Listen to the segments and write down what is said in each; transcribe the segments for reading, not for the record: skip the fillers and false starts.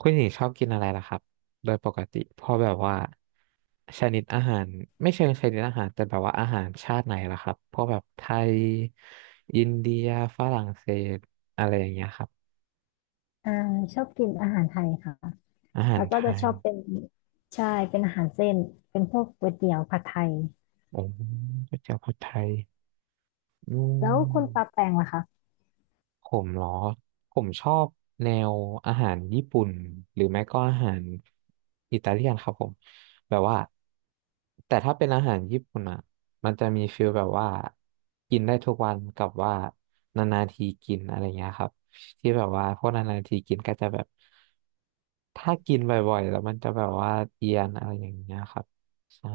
คุณหญิงชอบกินอะไรล่ะครับโดยปกติพอแบบว่าชนิดอาหารไม่เชิงชนิดอาหารแต่แบบว่าอาหารชาติไหนล่ะครับพวกแบบไทยอินเดียฝรั่งเศสอะไรอย่างเงี้ยครับอ่าชอบกินอาหารไทยค่ะอาหาแล้รวก็ไทจะชยอบเป็นใช่เป็นอาหารเส้นเป็นพวกก๋วยเตี๋ยวผัดไทยโอ้ก๋วยเตี๋ยวผัดไทยอืแล้วคุณปาม แปงล่ะคะผมเหรอผมชอบแนวอาหารญี่ปุ่นหรือไม่ก็อาหารอิตาเลียนครับผมแบบว่าแต่ถ้าเป็นอาหารญี่ปุ่นอ่ะมันจะมีฟีลแบบว่ากินได้ทุกวันกับว่านานๆทีกินอะไรเงี้ยครับที่แบบว่าพวกนานๆทีกินก็จะแบบถ้ากินบ่อยๆแล้วมันจะแบบว่าเอียนอะไรอย่างเงี้ยครับใช่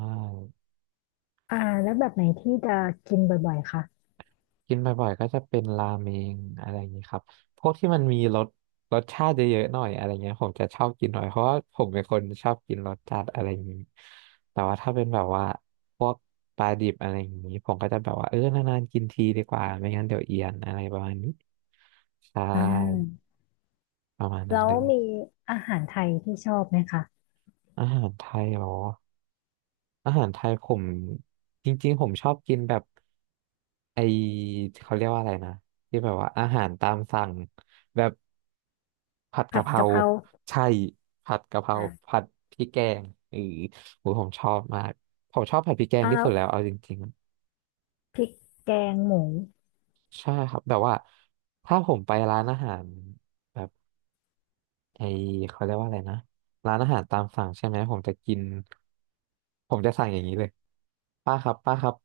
อ่าแล้วแบบไหนที่จะกินบ่อยๆคะกินบ่อยๆก็จะเป็นราเมงอะไรอย่างนี้ครับพวกที่มันมีรสชาติเยอะๆหน่อยอะไรเงี้ยผมจะชอบกินหน่อยเพราะว่าผมเป็นคนชอบกินรสจัดอะไรอย่างนี้แต่ว่าถ้าเป็นแบบว่าพวกปลาดิบอะไรอย่างนี้ผมก็จะแบบว่าเออนานๆกินทีดีกว่าไม่งั้นเดี๋ยวเอียนอะไรประมาณนี้ใช่อ่าประมาณนั้แล้นวเลยมีอาหารไทยที่ชอบไหมคะอาหารไทยเหรอ อาหารไทยผมจริงๆผมชอบกินแบบไอเขาเรียกว่าอะไรนะที่แบบว่าอาหารตามสั่งแบบผัดผักะดเพรากะเพราใช่ผัดกะเพราอ่าผัดพริกแกงเออโหผมชอบมากผมชอบผัดพริกแกงที่แล้สุวดแล้วเอาจริงพริกแกงหมูๆใช่ครับแบบว่าถ้าผมไปร้านอาหารแบบไอเขาเรียกว่าอะไรนะร้านอาหารตามสั่งใช่ไหมผมจะกินผมจะสั่งอย่างนี้เลยป้าครับ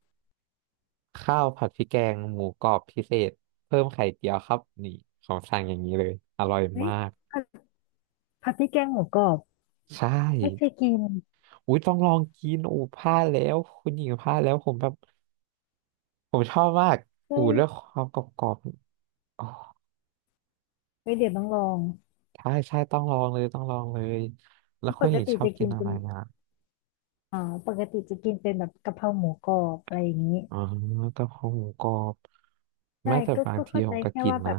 ข้าวผัดพริกแกงหมูกรอบพิเศษเพิ่มไข่เจียวครับนี่ของสั่งอย่างนี้เลยอร่อยเฮ้ยมากผัดพริกแกงหมูกรอบใช่ไม่เคยกินอุ้ยต้องลองกินอูพลาดแล้วคุณหญิงพลาดแล้วผมแบบผมชอบมากเฮ้อูยเรื่องความกรอบๆอ๋อเฮ้ยเดี๋ยวต้องลองใช่ต้องลองเลยต้องลองเลยแล้วปคุณหกญิงติชอบจะกิกินนอะเป็ไรนนะอ่าปกติจะกินเป็นแบบกะเพราหมูกรอบอะไรอย่างนี้ อ๋อกะเพราหมูกรอบแม้ใช่แต่ก็บางก็ทีเข้าผใจมก็แค่กินว่าแบนะบ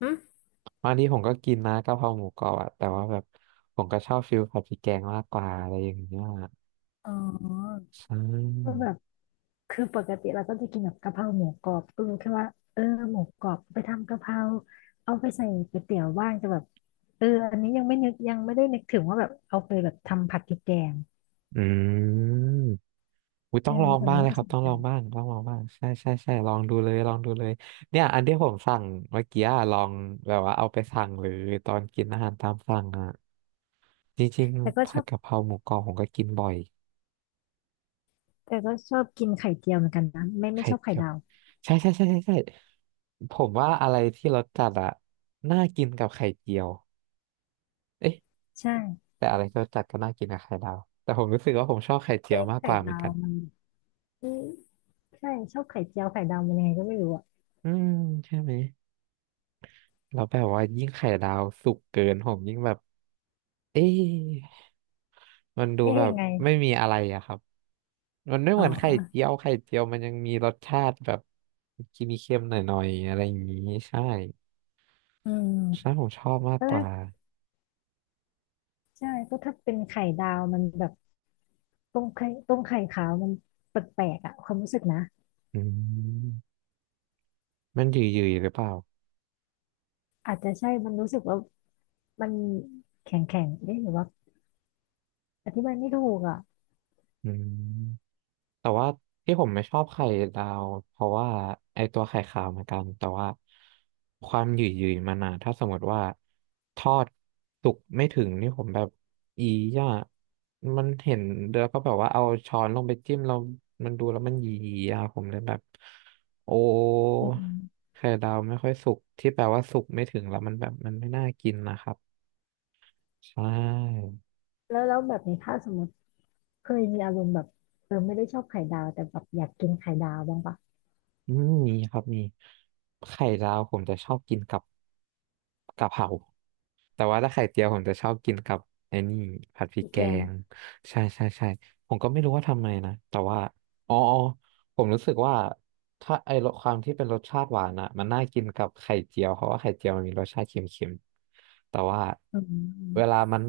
หึบางทีผมก็กินนะกะเพราหมูกรอบอะแต่ว่าแบบผมก็ชอบฟิลผัดพริกแกงมากกว่าอะไรอย่างเงี้ยอ๋อใช่ ก็แบบคือปกติเราก็จะกินแบบกะเพราหมูกรอบก็รู้แค่ว่าเออหมูกรอบไปทำกะเพราเอาไปใส่ก๋วยเตี๋ยวบ้างจะแบบเอออันนี้ยังไม่นึกยังไม่ได้นึกถึงว่าแบบเอาไปแบบทำผัดพริกแกงอืมอุยต้เออองลองแต่บ้ามังนเลยน่าครัสบ นต้องใจลองบ้างต้องลองบ้าง ใช่ลองดูเลย ลองดูเลย เนี่ย อันที่ผมสั่งเมื่อกี้อะลอง แบบว่าเอาไปสั่งหรือตอนกินอาหารตามสั่งอ่ะจริงแต่ก็ๆชผัอดบกะเพราหมูกรอบผมก็กินบ่อย แต่ก็ชอบกินไข่เจียวเหมือนกันนะไม่ไข่ชอบไข่เจียวดาวใช่ผมว่าอะไรที่รสจัดอ่ะน่ากินกับไข่เจียวเอ๊ะใช่แต่อะไรที่รสจัดก็น่ากินกับไข่ดาวแต่ผมรู้สึกว่าผมชอบไข่เจียไม่วมากกไข่ว่าเหมือนดาวกันมันอืมใช่ชอบไข่เจียวไข่ดาวมันยังไงก็ไม่รู้อะอืมใช่ไหมแล้วแบบว่ายิ่งไข่ดาวสุกเกินผมยิ่งแบบ เอ๊ะมันดูเอ๊ะแบยับงไงไม่มีอะไรอะครับ มันไม่อ๋เหอมือนไข่เจียวไข่เจียวมันยังมีรสชาติแบบกินเค็มหน่อยๆอะไรอย่างนี้ใช่อืใช่ม ผมชอบมากกว่าใช่ก็ถ้าเป็นไข่ดาวมันแบบต้มไข่ขาวมันแปลกๆอ่ะความรู้สึกนะอืมมันหยืดๆหรือเปล่าอาจจะใช่มันรู้สึกว่ามันแข็งแข็งได้หรือว่าอธิบายไม่ถูกอ่ะอืม แต่ว่าที่ผมไม่ชอบไข่ดาวเพราะว่าไอตัวไข่ขาวเหมือนกันแต่ว่าความหยืดๆมันอะถ้าสมมติว่าทอดสุกไม่ถึงนี่ผมแบบอีย่ามันเห็นแล้วก็แบบว่าเอาช้อนลงไปจิ้มเรามันดูแล้วมันหยีๆอะผมเลยแบบโอ้อืมไข่ดาวไม่ค่อยสุกที่แปลว่าสุกไม่ถึงแล้วมันแบบมันไม่น่ากินนะครับใช่แล้วแบบนี้ถ้าสมมติเคยมีอารมณ์แบบเออไม่ได้ชอบไข่ดาวแต่แบบอยากกินไข่ดาวบ้างปะอืมมีครับมีไข่ดาวผมจะชอบกินกับกะเพรา แต่ว่าถ้าไข่เจียวผมจะชอบกินกับไอ้นี่ผัดพริกพี่แกแกงงใช่ผมก็ไม่รู้ว่าทำไมนะแต่ว่าอ๋อผมรู้สึกว่าถ้าไอ้รสความที่เป็นรสชาติหวานอ่ะมันน่ากินกับไข่เจียวเพราะว่าไข่เจียวมันมีรสชาติเค็มๆแต่ว่าอืเวลามมัน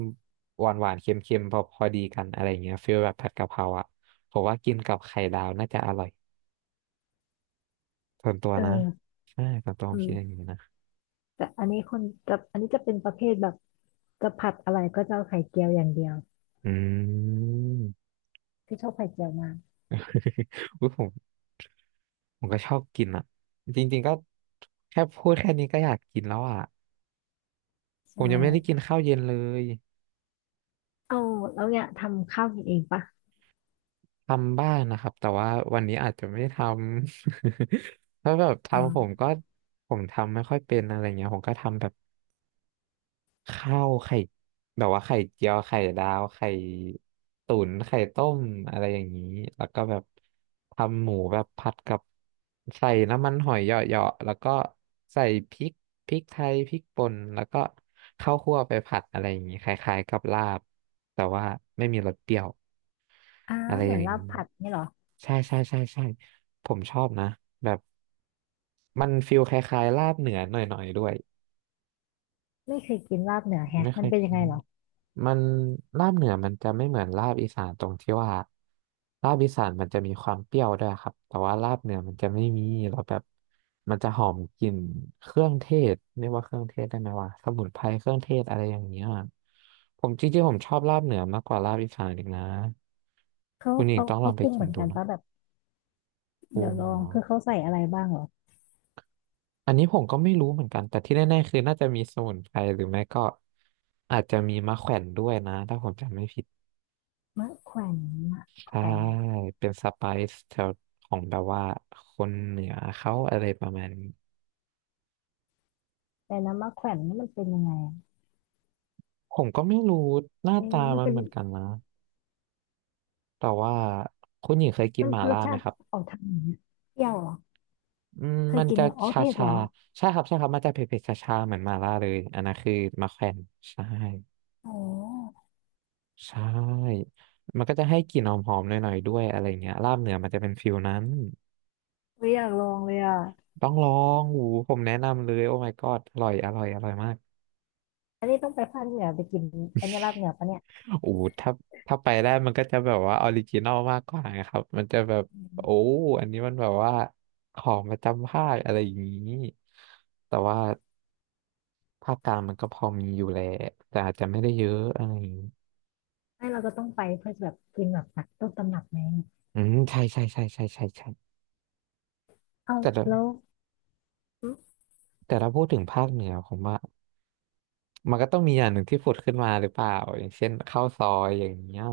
หวานหวานเค็มๆพอดีกันอะไรอย่างเงี้ยฟีลแบบผัดกะเพราอ่ะผมว่ากินกับไข่ดาวน่าจะอร่อยส่วนตัวเนะออใช่ส่วนตัวผมอืคิดอย่างมนี้นะแต่อันนี้คนอันนี้จะเป็นประเภทแบบจะผัดอะไรก็จะเอาไข่เจียวอย่างเดียวอืม คือชอบไข่เจียวมาก อุ๊ยผม ผมก็ชอบกินอ่ะจริงๆก็แค่พูดแค่นี้ก็อยากกินแล้วอ่ะผใช่มยังไม่ได้กินข้าวเย็นเลยเอาแล้วเนี่ยทำข้าวกินเองปะทำบ้างนะครับแต่ว่าวันนี้อาจจะไม่ได้ทำ เพราะแบบอ๋ทำผมอ ก็ผมทำไม่ค่อยเป็นอะไรเงี้ยผมก็ทำแบบ ข้าวไข่แบบว่าไข่เจียวไข่ดาวไข่ตุ๋นไข่ต้มอะไรอย่างนี้แล้วก็แบบทำหมูแบบผัดกับใส่น้ำมันหอยเหยาะๆแล้วก็ใส่พริกพริกไทยพริกป่นแล้วก็ข้าวคั่วไปผัดอะไรอย่างนี้คล้ายๆกับลาบแต่ว่าไม่มีรสเปรี้ยวอ่าอะไรเหอมือย่านงลาบนี้ผัดนี่เหรอใช่ใช่ใช่ใช่ผมชอบนะแบบมันฟิลคล้ายๆลาบเหนือหน่อยๆด้วยไม่เคยกินลาบเหนือแฮะไม่เคมันยเป็นกิยัน งไงเหรอมันลาบเหนือมันจะไม่เหมือนลาบอีสานตรงที่ว่าลาบอีสานมันจะมีความเปรี้ยวด้วยครับแต่ว่าลาบเหนือมันจะไม่มีเราแล้วแบบมันจะหอมกลิ่นเครื่องเทศเรียกว่าเครื่องเทศได้ไหมว่าสมุนไพรเครื่องเทศอะไรอย่างเงี้ยจริงๆผมชอบลาบเหนือมากกว่าลาบอีสานอีกนะเขาคุณหญิงเขาต้องลเขาองไปปรุงกิเหนมือนดูกันนะปะแบบปรุเดี๋ยวงลอเหรงคือเขาใส่อะไรบ้างเหรอออันนี้ผมก็ไม่รู้เหมือนกันแต่ที่แน่ๆคือน่าจะมีสมุนไพรหรือไม่ก็อาจจะมีมะแขวนด้วยนะถ้าผมจำไม่ผิด มะแขวนมะแขใช่วนเป็นสไปซ์แถวของแบบว่าคนเหนือเขาอะไรประมาณนี้แต่นะมะแขวนนี่มันเป็นยังไงอะผมก็ไม่รู้หน้าตาเอ๊ะมันมันเป็นเหมือนกันนะแต่ว่าคุณหญิงเคยกินมันหม่ารล่าสไหชามติครับออกทางไหนอะเปรี้ยวเหรอเคยมันกินจะเนี่ยอ๋อชาเผ็ดชาเหรอใช่ครับใช่ครับมันจะเผ็ดๆชาชาเหมือนหม่าล่าเลยอันนั้นคือมาแขวนใช่อ๋อใช่มันก็จะให้กลิ่นหอมๆหน่อยๆด้วยอะไรเงี้ยลาบเหนือมันจะเป็นฟิลนั้นไม่อยากลองเลยอ่ะต้องลองหูผมแนะนำเลยโอ้ my god อร่อยอร่อยอร่อยมาก อันนี้ต้องไปภาคเหนือไปกินอันนี้ลาบเหนือปะเนี่ยโอ้ถ้าไปได้มันก็จะแบบว่าออริจินอลมากกว่านครับมันจะแบบอืโอ้มอันนี้มันแบบว่าของประจำภาคอะไรอย่างนี้แต่ว่าภาคกลางมันก็พอมีอยู่แหละแต่อาจจะไม่ได้เยอะอะไรอย่างนี้ไม่เราก็ต้องไปเพื่อจะแบบกินแบบตักต้นตำรับไงใช่ใช่ใช่ใช่ใช่ใช่เอาแต่ละแล้วแต่ถ้าพูดถึงภาคเหนือผมว่ามันก็ต้องมีอย่างหนึ่งที่ผุดขึ้นมาหรือเปล่าอย่างเช่นข้าวซอยอย่างเงี้ย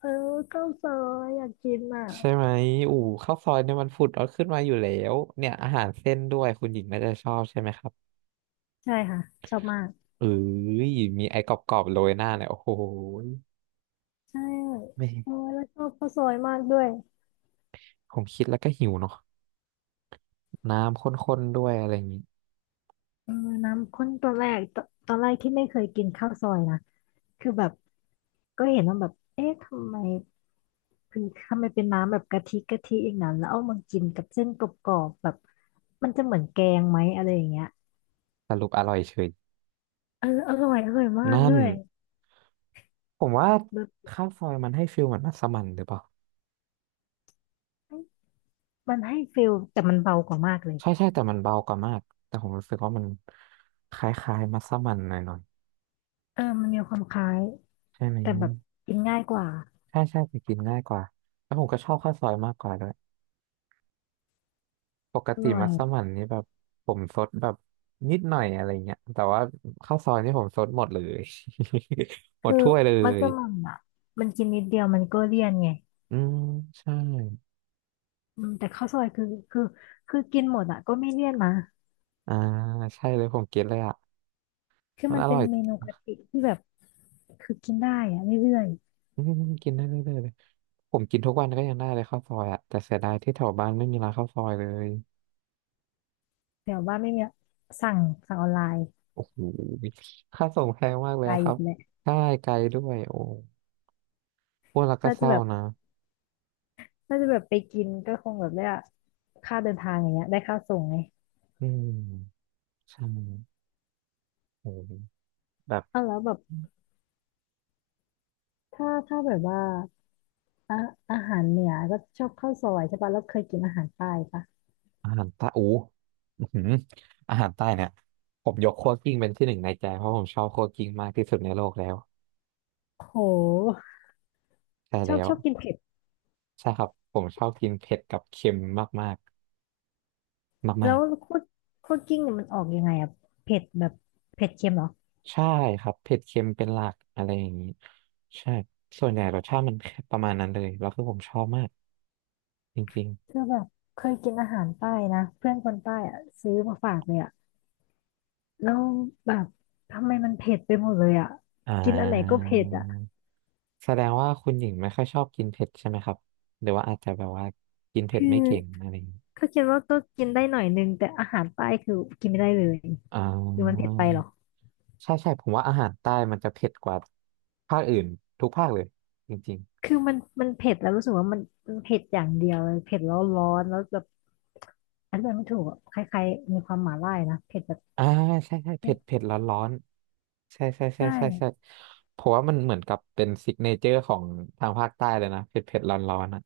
เออข้าวซอยอยากกินอ่ะ ใช่ไหมอู๋ข้าวซอยเนี่ยมันผุดเอาขึ้นมาอยู่แล้วเนี่ยอาหารเส้นด้วยคุณหญิงน่าจะชอบใช่ไหมครับ ใช่ค่ะชอบมากเอ้ยมีไอ้กรอบๆโรยหน้าเนี่ยโอ้โหใช่ไม่เออแล้วชอบข้าวซอยมากด้วยผมคิดแล้วก็หิวเนาะน้ำข้นๆด้วยอะไรอย่างนี้เออน้ำข้นตอนแรกตอนแรกที่ไม่เคยกินข้าวซอยนะคือแบบก็เห็นว่าแบบเอ๊ะทำไมคือทำไมเป็นน้ำแบบกะทิอย่างนั้นแล้วเอามากินกับเส้นกรอบๆแบบมันจะเหมือนแกงไหมอะไรอย่างเงี้ยสรุปอร่อยเฉยเอออร่อยมากนั่ด้นวยผมว่าแบบข้าวซอยมันให้ฟิลเหมือนมัสมั่นหรือเปล่ามันให้ฟิลแต่มันเบากว่ามากเลยใช่ใช่แต่มันเบากว่ามากแต่ผมรู้สึกว่ามันคล้ายๆมัสมั่นหน่อยเออมันมีความคล้ายๆใช่ไหมแต่แบบกินง่ายกว่าใช่ใช่แต่กินง่ายกว่าแล้วผมก็ชอบข้าวซอยมากกว่าด้วย ปกอติร่อมัย สมั่นนี่แบบผมซดแบบนิดหน่อยอะไรเงี้ยแต่ว่าข้าวซอยนี่ผมซดหมดเลย หมดคือถ้วยเลมัสยมั่นอ่ะมันกินนิดเดียวมันก็เลี่ยนไงอืมใช่อืมแต่ข้าวซอยคือคือกินหมดอ่ะก็ไม่เลี่ยนนะอ่าใช่เลยผมกินเลยอ่ะคือมันมันอเป็ร่นอยเมนูกะทิที่แบบคือกินได้อ่ะเรื่อยอืมกินได้เรื่อยๆเลยผมกินทุกวันก็ยังได้เลยข้าวซอยอ่ะแต่เสียดายที่แถวบ้านไม่มีร้านข้าวซอยเลยๆแต่ว่าไม่มีสั่งสั่งออนไลน์โอ้โหค่าส่งแพงมากเลไกยลอะครัอีบกแหละใช่ไกลด้วยโอ้พูดแล้วก็น่าเศจะร้าแบบนะน่าจะแบบไปกินก็คงแบบได้ค่าเดินทางอย่างเงี้ยได้ค่าส่งไงอืมใช่โอ้แบบ เอาแล้วแบบถ้าแบบว่าอะอาหารเหนือก็ชอบข้าวซอยใช่ปะแล้วเคยกินอาหารใต้ปะอาหารใต้อู้อื้อหืออาหารใต้เนี่ยผมยกคั่วกลิ้งเป็นที่หนึ่งในใจเพราะผมชอบคั่วกลิ้งมากที่สุดในโลกแล้วโหใช่ชอแล้บวชอบกินเผ็ด ใช่ครับผมชอบกินเผ็ดกับเค็มมากมากมากมาแล้กวคั่วคั่วกลิ้งเนี่ยมันออกยังไงอะเผ็ดแบบเผ็ดเค็มเหรอๆใช่ครับเผ็ดเค็มเป็นหลักอะไรอย่างนี้ใช่ส่วนใหญ่รสชาติมันแค่ประมาณนั้นเลยแล้วคือผมชอบมากจริงคือแบบเคยกินอาหารใต้นะเพื่อนคนใต้อะซื้อมาฝากเลยอะแล้วแบบทำไมมันเผ็ดไปหมดเลยอะๆกินอันไหนก็เผ็ดอะแสดงว่าคุณหญิงไม่ค่อยชอบกินเผ็ดใช่ไหมครับหรือว่าอาจจะแบบว่ากินเผ็ดคืไม่อเก่งอะไรอย่างนี้ก็คิดว่าก็กินได้หน่อยนึงแต่อาหารใต้คือกินไม่ได้เลยอ่า หรือมันเผ็ดไปเหรอใช่ใช่ผมว่าอาหารใต้มันจะเผ็ดกว่าภาคอื่นทุกภาคเลยจริงคือมันเผ็ดแล้วรู้สึกว่ามันเผ็ดอย่างเดียวเลยเผ็ดแล้วร้อนแล้วแบบอันนี้มันไม่ถูกอะคล้ายๆมีความหม่าล่านะเผ็ดแบบๆใช่ใช่เผ็ดเผ็ดร้อนร้อนใช่ใช่ใช่ใช่ใช่ใช่เพราะว่ามันเหมือนกับเป็นซิกเนเจอร์ของทางภาคใต้เลยนะเผ็ดเผ็ดร้อนร้อนอ่ะ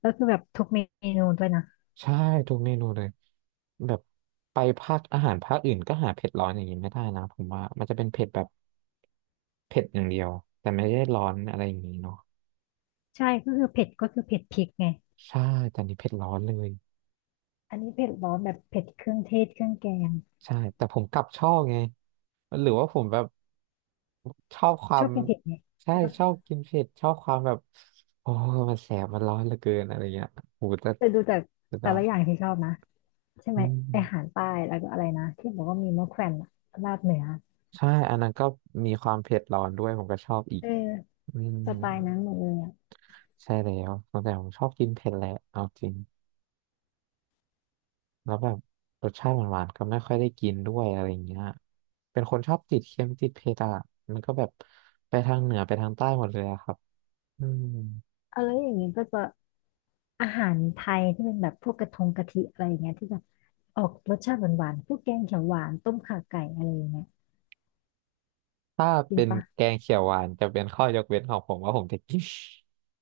แล้วคือแบบทุกเมนูด้วยนะ ใช่ทุกเมนูเลยแบบไปภาคอาหารภาคอื่นก็หาเผ็ดร้อนอย่างนี้ไม่ได้นะผมว่ามันจะเป็นเผ็ดแบบเผ็ดอย่างเดียวแต่ไม่ได้ร้อนอะไรอย่างนี้เนาะใช่ก็คือเผ็ดก็คือเผ็ดพริกไงใช่แต่อันนี้เผ็ดร้อนเลย อันนี้เผ็ดร้อนแบบเผ็ดเครื่องเทศเครื่องแกงใช่แต่ผมกลับชอบไงหรือว่าผมแบบชอบควาชอมบกินเผ็ดไหมใช่ใช่ปะชอบกินเผ็ดชอบความแบบโอ้มันแสบมันร้อนเหลือเกินอะไรเงี้ยโหแต่แต่ดูจากสุดยแต่อละอย่าดงที่ชอบนะใช่ไหอืมไออาหารมใต้แล้วก็อะไรนะที่บอกว่ามีมะแขวนอะลาบเหนือใช่อันนั้นก็มีความเผ็ดร้อนด้วยผมก็ชอบอีกเอออืมสไตล์นั้นหมดเลยอะใช่แล้วตั้งแต่ผมชอบกินเผ็ดแหละเอาจริงแล้วแบบรสชาติหวานๆก็ไม่ค่อยได้กินด้วยอะไรเงี้ยเป็นคนชอบติดเค็มติดเผ็ดอ่ะมันก็แบบไปทางเหนือไปทางใต้หมดเลยอะครับอืม อะไรอย่างนงี้ก็จะอาหารไทยที่เป็นแบบพวกกระทงกะทิอะไรอย่างเงี้ยที่แบบออกรสชาติหวานๆพวกแกงเขียวหวานต้มข่าไก่อะไรอย่างเงี้ยถ้ากินเป็นปะแกงเขียวหวานจะเป็นข้อยกเว้นของผมว่าผมจะกิน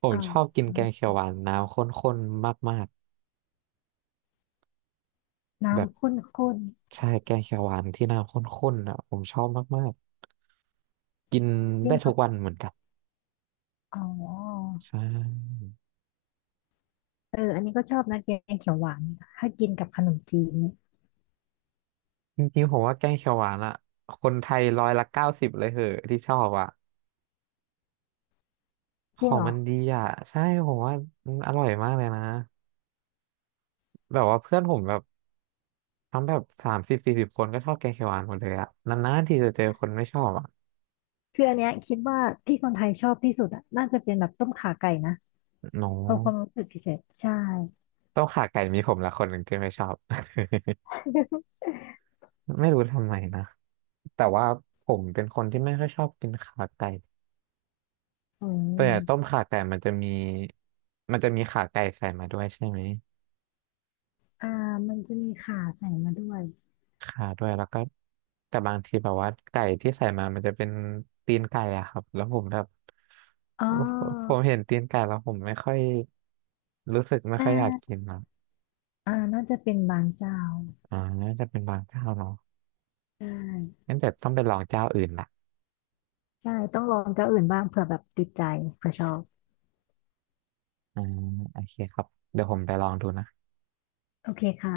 ผมอ้าวชอบกินแกงเขียวหวานน้ำข้นๆมากๆแบบน้ำข้นใช่แกงเขียวหวานที่น้ำข้นๆอ่ะผมชอบมากๆกินๆกิได้นทุกักบวันเหมือนกันอ๋อ ใช่เอออันนี้ก็ชอบนะแกงเขียวหวาน ถ้ากินกับขนมจีนนี่จริงๆผมว่าแกงเขียวหวานอ่ะคนไทยร้อยละเก้าสิบเลยเหอะที่ชอบอ่ะขจริองงเหรอมันดีอ่ะใช่ผมว่ามันอร่อยมากเลยนะแบบว่าเพื่อนผมแบบทั้งแบบ30-40คนก็ชอบแกงเขียวหวานหมดเลยอ่ะนานๆที่จะเจอคนไม่ชอบอ่ะคืออันเนี้ยคิดว่าที่คนไทยชอบที่สุดอะน่าจะเป็นแบบต้มข่าไก่นะเนาะ ความความรู้สึกเฉยๆใช่ต้มข่าไก่มีผมละคนหนึ่งที่ไม่ชอบ ไม่รู้ทำไมนะแต่ว่าผมเป็นคนที่ไม่ค่อยชอบกินขาไก่อืตัวอย่างต้มมขาไก่มันจะมีขาไก่ใส่มาด้วยใช่ไหม อ่ามันจะมีข่าใส่มาด้วยขาด้วยแล้วก็แต่บางทีแบบว่าไก่ที่ใส่มามันจะเป็นตีนไก่อะครับแล้วผมแบบอ๋อผมเห็นตีนไก่แล้วผมไม่ค่อยรู้สึกไม่ค่น่าอยอยากกินนะน่าจะเป็นบางเจ้า อ่าน่าจะเป็นบางเจ้าเนาะใช่งั้นเดี๋ยวต้องไปลองเจ้าอื่นละใช่ต้องลองเจ้าอื่นบ้างเผื่อแบบติดใจเผื่อชอบ อ่าโอเคครับเดี๋ยวผมไปลองดูนะโอเคค่ะ